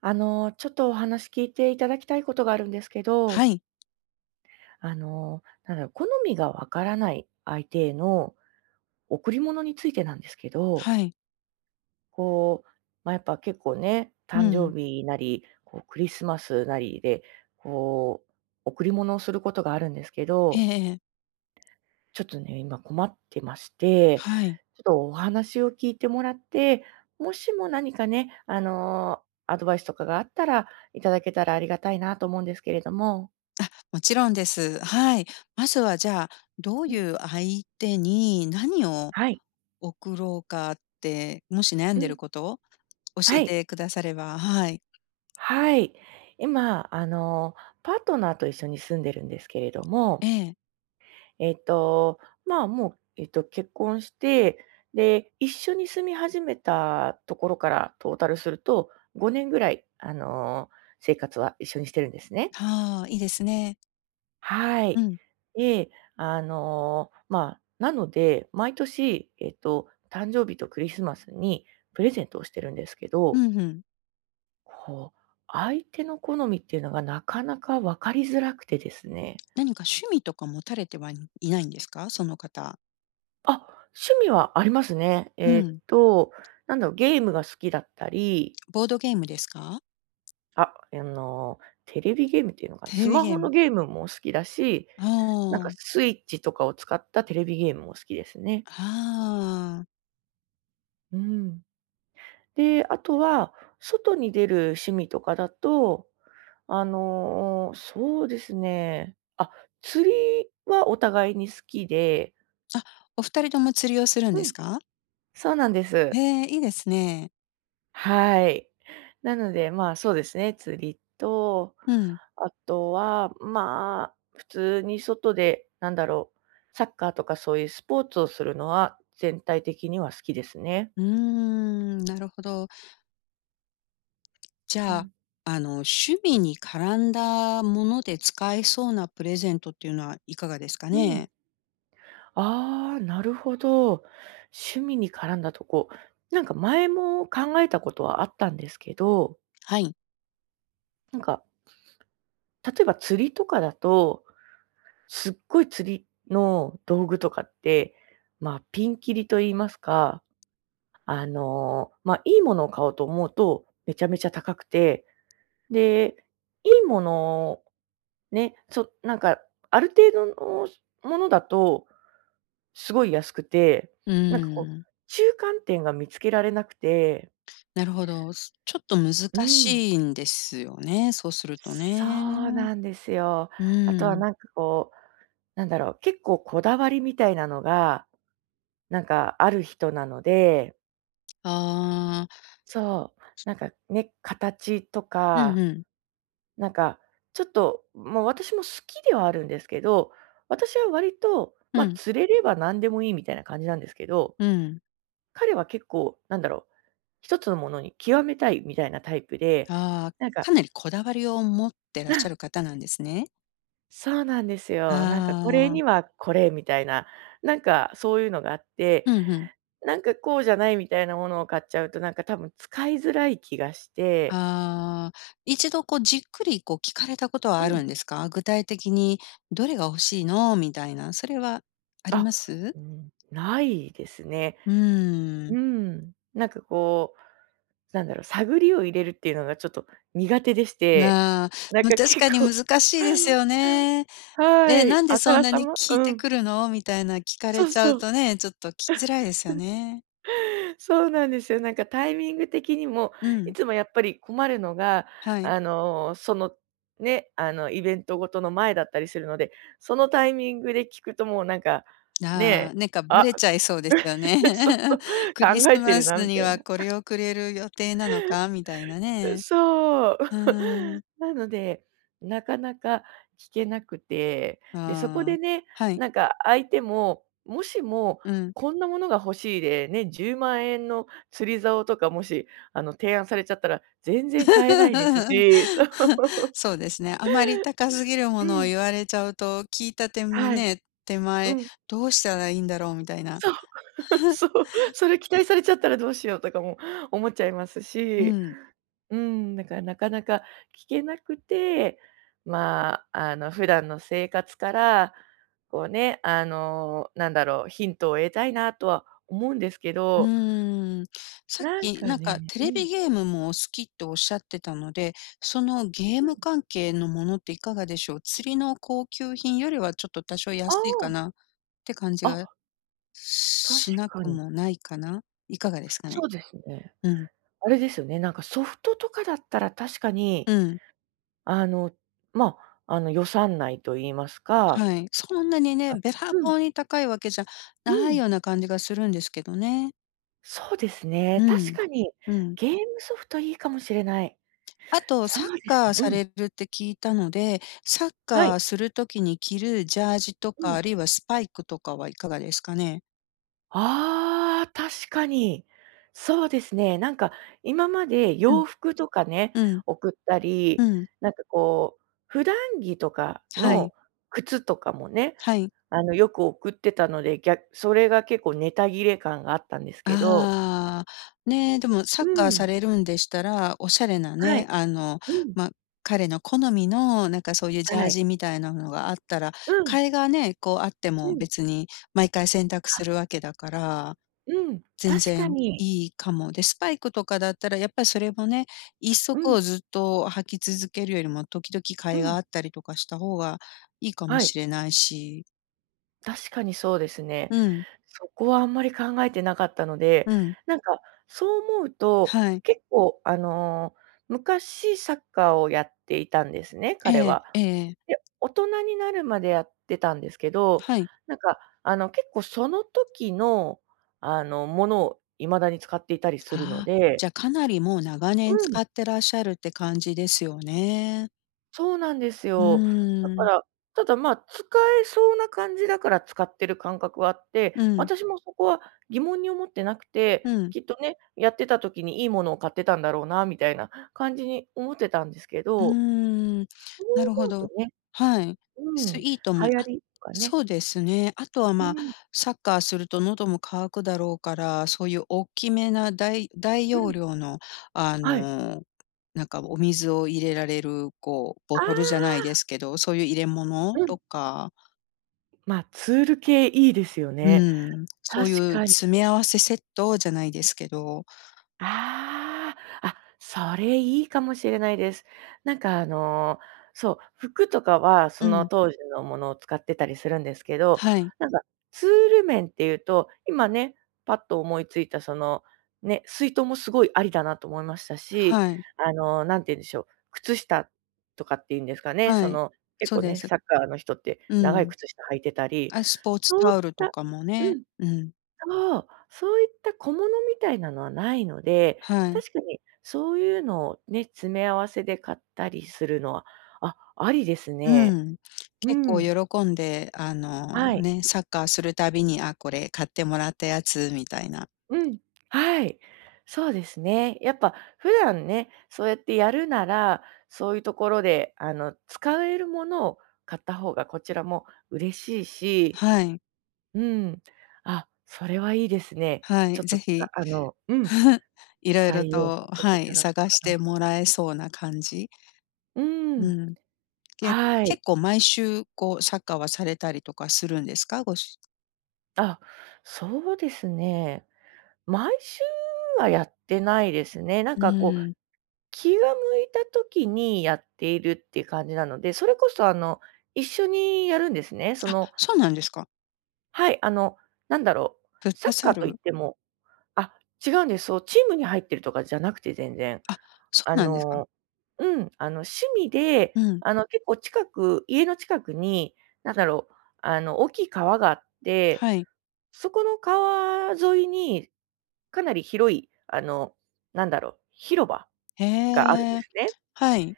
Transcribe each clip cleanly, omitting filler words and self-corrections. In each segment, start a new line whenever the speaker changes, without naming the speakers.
ちょっとお話聞いていただきたいことがあるんですけ
は
ど、
い、
好みがわからない相手への贈り物についてなんですけど、
はい。
こう、まあ、やっぱ結構ね、
う
誕
ん。
生日なり、こうクリスマスなりで、こう、贈り物をすることがあるんですけ
え
ど、
えええ。
ちょっとね、今困ってまして、
はい。
ちょっとお話を聞いてもらって、もしも何かね、アドバイスとかがあったら、いただけたらありがたいなと思うんですけれども。
もちろんです。はい。まずはじゃあ、どう
う
い
ん。
う相手に何を
はい。
送ろうかって、もし悩ん
う
でる
ん。
ことを教
は
え
い。
てくださればはい。
はい。今、パートナーと一緒に住んでるんですけれども、
ええ。
えっと、まあ、もう、結婚して、で、一緒に住み始めたところからトータルすると、5年ぐらい、生活は一緒にしてるんですね。
はあ、いいですね。
は
う
い。
ん。
で、まあ、なので、毎年、誕生日とクリスマスにプレゼントをしてるんですけ
う
ど
んうん。
こう、相手の好みっていうのがなかなか分かりづらくてですね。
何か趣味とか持たれてはないんですか？その方。
あ、趣味はありますね。
うん。
なんだろう、ゲームが好きだったり、
ボードゲームですか？
あ、あの、テレビゲームっていうのかな、
テ
ス
レビ
マ
ゲ
ホ
ー
の
ム。
ゲームも好きだし、
あ
なんか
あ。
スイッチとかを使ったテレビゲームも好きですね。
ああ。
うん。で、あとは、外に出る趣味とかだと、そうですね。あ、釣りはお互いに好きで、
あ、お二人とも釣りをするん
う
で
ん。
すか？
そうなんです。
ええ、いいですね。
はい。なので、まあ、そうですね、釣りと、
うん。
あとは、まあ、普通に外で、なんだろう、サッカーとかそういうスポーツをするのは、全体的には好きですね。
うーん、なるほど。じ
う
ゃあ、
ん。
趣味に絡んだもので使えそうなプレゼントっていうのはいかがですか
うん。
ね？
ああ、なるほど。趣味に絡んだとこ、なんか前も考えたことはあったんですけど、
はい。
なんか、例えば釣りとかだとすっごい釣りの道具とかって、まあ、ピンキリと言いますか、まあ、いいものを買おうと思うと、めちゃめちゃ高くて、で、いいもの、ね、そなんか、ある程度のものだと、すごい安くて、
うー
なんかこう、
ん、
中間点が見つけられなくて
なるほど。すちょっと難
うん。
しいんですよね、そうすると
そ
ね。
うなんですよ。
う
あとは
ーん。
なんかこう、なんだろう、結構こだわりみたいなのが、なんかある人なので
ああ、
そう、なんかね、形と
うん
か、
うん。
なんかちょっと、もう私も好きではあるんですけど、私は割と、ま、
う
あ
ん、
釣れれば何でもいいみたいな感じなんですけど、
うん。
彼は結構なんだろう、一つのものに極めたいみたいなタイプで、
ああ、
なんか
かなりこだわりを持ってら
う
っしゃ
ん、
る方なんですね。
そうなんです
あ
よ。なんかこれに
あ、
はこれみたいな、なんかそういうのがあって、
うんうん。
なんかこうじゃないみたいなものを買っちゃうと、なんか多分使いづらい気がして
ああ、一度こうじっくりこう聞かれたことは
う
あ
ん。
るんですか？具体的にどれが欲しいのみたいな、それはあり
あ、
ます？
うん、ないですね。
うーん。
うん。なんかこう、なんだろう、探りを入れるっていうのがちょっと苦手でして、
ああ、
なん
ま、
か
確
結
かに
構
難しいです よね。
は
え、な
い、
んで
あか
そん
ら
な
さ
に
ま
聞い
う
て
ん。
くるのみたいな聞か
そ
れ
う
ちゃう
そう。
とね、ちょっと聞きづらいですよね。
そうなんですよ。なんかタイミング的にも、
う
い
ん、
つもやっぱり困るのが、
はい。
あの、その、ね、イベントごとの前だったりするので、そのタイミングで聞くともうなんか、ね
ああ、
え、
なんかバ
あ、
レちゃいそうですよね。
そうそう、
クリス
考えて
マ
る
ス
なみ
に
たい
は
な。
これをくれる予定なのかみたいなね。
そう。
うーん、
なので、なかなか聞けなくて、で、そこ
あ
で
あ、
ね、
はい。
なんか相手も、もしも
うん。
こんなものが欲しいで、ね、10万円の釣り竿とかもし、提案されちゃったら全然買えないです し、そう。
そうですね。あまり高すぎる
う
ものを
ん。
言われちゃうと、聞いた手
はい。
ね、手
う
前、
ん。
どうしたらいいんだろうみたいな。
そう、そう。それ期待されちゃったらどうしようとかも思っちゃいます
う
し。
ん。
うん、だからなかなか聞けなくて、まあ、普段の生活から、こうね、なんだろう、ヒントを得たいなとは思うんですけ
う
ど、
ーん。さっ
なん
き
か
なんか
ね
テ
う
レ
ん、
ビゲームもお好きっておっしゃってたので、そのゲー
うん。
ム関係のものっていかがでしょう？釣りの高級品よりはちょっと多少安いか
あ
なって感じ
あ、あ、
が
確
しな
か
く
に。
もないかな？いかがですか
そ
ね？
うですね。
うん。
あれですよね、なんかソフトとかだったら確かに、
うん。
あの、まあ、予算内と言いますか、
はい。そんなにね、
あ
べら
うん、
ぼうに高いわけじゃ
う
ない
ん、
ような感じがするんですけどね。
そうですね、
う
確
ん。
かに
うん。
ゲームソフトいいかもしれない。
あと、
そ
サッ
うです
カー
ね。
さ
うん。
れるって聞いたので、サッ
は
カ
い。
ーする時に着るジャージと
う
か、
ん。
あるいはスパイクとかはいかがですかね？
ああ、確かに。そうですね。なんか今まで
うん、
洋服とかね、
うん、
送ったり、
うん。
なんかこう、普段着とか
は
の
い、
靴とかもね、
はい。
よく送ってたので、逆それが結構ネタ切れ感があったんですけど。
ああ、ねえ、でもサ
う
ッカー
ん。
されるんでしたら、おしゃれな
は
ね、
い。うん。
ま、彼の好みの、なんかそういうジャ
は
ー
い。
ジみたいなのがあったら、
うん。
替えがね、こうあって
う
も
ん。
別に毎回洗濯
あ、
するわけだから、
うん。
全
確か
然
に。
いいかも。で、スパイクとかだったらやっぱりそれもね、一
う
足
ん、
をずっと履き続けるよりも、時々
う
替えが
ん。
あったりとかした方がいいかも
はい。
しれないし。
確かにそうですね。
うん、
そこはあんまり考えてなかったので、
うん、
なんか、そう思うと、
はい。
結構、昔サッカーをやっていたんですね、彼
ええ、
は。
ええ、
で、大人になるまでやってたんですけど、
はい。
なんか、結構その時の、ものを未だに使っていたりするの
ああ、
で
じゃ、かなりもう長年
うん。
使ってらっしゃるって感じですよね。
そうなんです
う
よ。だ
ー
から、
ん。
ただ、まあ、使えそうな感じだから使ってる感覚はあって、
うん、
私もそこは疑問に思ってなくて、
うん、
きっとね、やってた時にいいものを買ってたんだろうなみたいな感じに思ってたんですけ
うー
ど、
ん。
そう
なるほ
思うと
ど。
ね、
はい。
うん、
すと思いあ、
流行りとかね、
そうですね。あとは、
う
まあ、
ん、
サッカーすると喉も渇くだろうから、そういう大きめな大
う
容
ん、
量の、あ
はい。
の、なんかお水を入れられる、こう、ボ
あ
トルじゃない
あ、
ですけど、そういう入れ物
うん、
とか
まあ、ツール系いいですよ
う
ね。
ん、そう
確
いう
かに。
詰め合わせセットじゃないですけど、
ああ、あ、それいいかもしれないです。なんかあの、そう、服とかはそ
う
の
ん、
当時のものを使ってたりするんですけど、
はい、
なんかツール面っていうと、今ね、パッと思いついたその、ね、水筒もすごいありだなと思いましたし、
はい、
なんて言うんでしょう、靴下とかっていうんですかね、
は
そ
い、
の結
そう
構
で
ね、
す。
サッカーの人って
う
長い
ん。
靴下履いてたり、
あ、スポーツ
そう
タ
いっ
オルと
た
かも
う
ね、
ん。
うん、
そう、そういった小物みたいなのはないので、
はい、
確かにそういうのをね、詰め合わせで買ったりするのは、あ、ありです
う
ね。
ん。
う
結構
ん。
喜んで、
はい。
ね、サッカーするたびに、あ、これ買ってもらったやつみたいな。
うん。はい。そうですね。やっぱ普段ね、そうやってやるなら、そういうところで、使えるものを買った方がこちらも嬉しいし、
はい、
うん。あ、それはいいですね。
はい、
ちょっと
ぜひ、
うん、
いろいろ
採用さ
と、
せて
は
いた
い、
だこう
探し
かな。
てもらえそうな感じ。
う
う
ん。
ん。け
はい。
結構毎週こうサッカーはされたりとかするんですか？ご主
あ、そうですね。毎週はやってないですね。なん
う
かこう、
ーん。
気が向いた時にやっているっていう感じなので、それこそ一緒にやるんですね。そ
あ、
の、
そうなんですか。
はい、なんだろう、
フッ
サッ
ト
カ
サ
ーといっ
ル？
ても、あ、違うんです。そう、チームに入ってるとかじゃなくて全然。
あ、そ
あ
うなんですか。
の、うん、趣味で、
うん、
結構近く、家の近くに、なんだろう、大きい川があって、
はい。
そこの川沿いに、かなり広い、なんだろう、広場
へ
があるんで
え、
すね。
はい。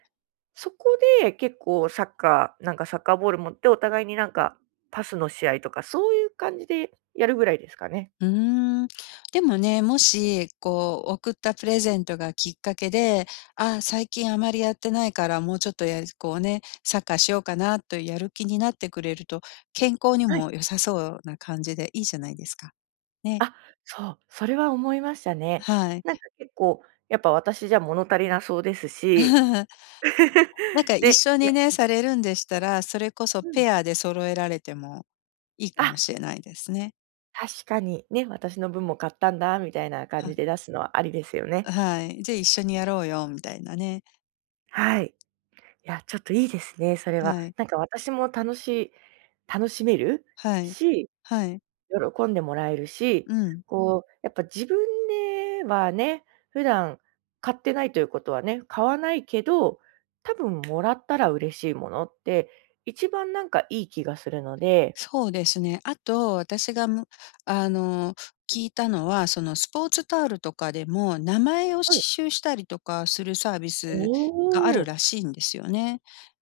そこで結構サッカーなんかサッカーボール持ってお互いになんか、パスの試合とかそういう感じでやるぐらいですかね。
うーん。でもね、もし、こう、贈ったプレゼントがきっかけで、ああ、最近あまりやってないから、もうちょっとやね、サッカーしようかなとやる気になってくれると、健康に
はい。
も良さそうな感じでいいじゃないですか。ね、
あ、そう、それは思いましたね。
はい。
なんか結構、やっぱ私じゃ物足りなそうですし。
なん か一
で
緒にね、されるんでしたら、それこそ
うん。
ペアで揃えられてもいいか
あ、
もしれないですね。
確かにね、私の分も買ったんだみたいな感じで
は、
出すのはありですよね。
はい。じゃあ、一緒にやろうよみたいなね。
はい。いや、ちょっといいですね、それは。
はい。
なんか私も楽し楽しめる
はい。
し、
はい。
喜んでもらえるし、
うん。
こう、やっぱ自分ではね、普段買ってないということはね、買わないけど、多分もらったら嬉しいものって、一番なんかいい気がするので
そうですね。あと、私がむあの、聞いたのは、そのスポーツタオルとかでも、名前を刺
はい。
繍したりとかするサービスがあ
お
る
お、
らしいんですよね。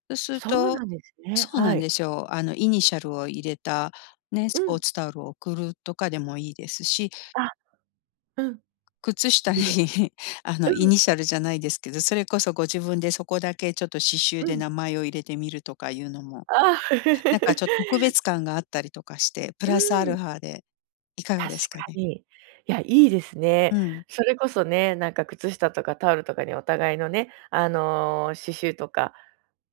そうする
そう
と
なんですね。
そうな
は
ん
い。
ですよ。イニシャルを入れたね、
う
スポー
ん。
ツタオルを送るとかでもいいですし
あ、うん、
靴下に
いいで す。
イ
うん、
ニシャルじゃないですけど、それこそご自分でそこだけちょっと刺繍
う
で
ん。
名前を入れてみるとかいうのも、
ああ。
なんかちょっと 特別感があったりとかして、プ
う
ラスア
ん。
ルファでいかが
確
です
か
かね？
に。いや、いいですね。
うん。
それこそね、なんか靴下とかタオルとかにお互いのね、刺繍とか、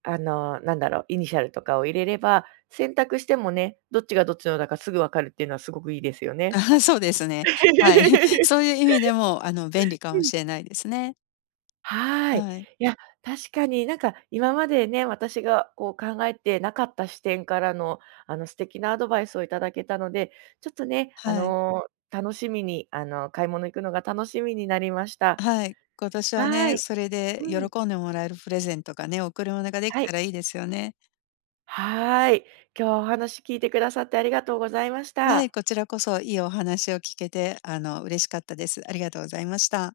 なんだろう、イニシャルとかを入れれば、洗濯してもね、どっちがどっちのだかすぐ分かるっていうのはすごくいいですよね。
そうですね。はい。そういう意味でも、便利かもし れないですね。
はい。
はい。
いや、確かになんか今までね、私がこう考えてなかった視点からの、素敵なアドバイスをいただけたので、ちょっとね、
はい。
楽しみに、買い物行くのが楽しみになりました。
はい。今年は
は
ね、
い。
それで
うん。
喜んでもらえるプレゼントがね、贈り物ができ
は
た
い。
らいいですよね。
はーい。今日はお話聞いてくださってありがとうございまし
はい、
た。
こちらこそいいお話を聞けて、嬉しかったです。ありがとうございました。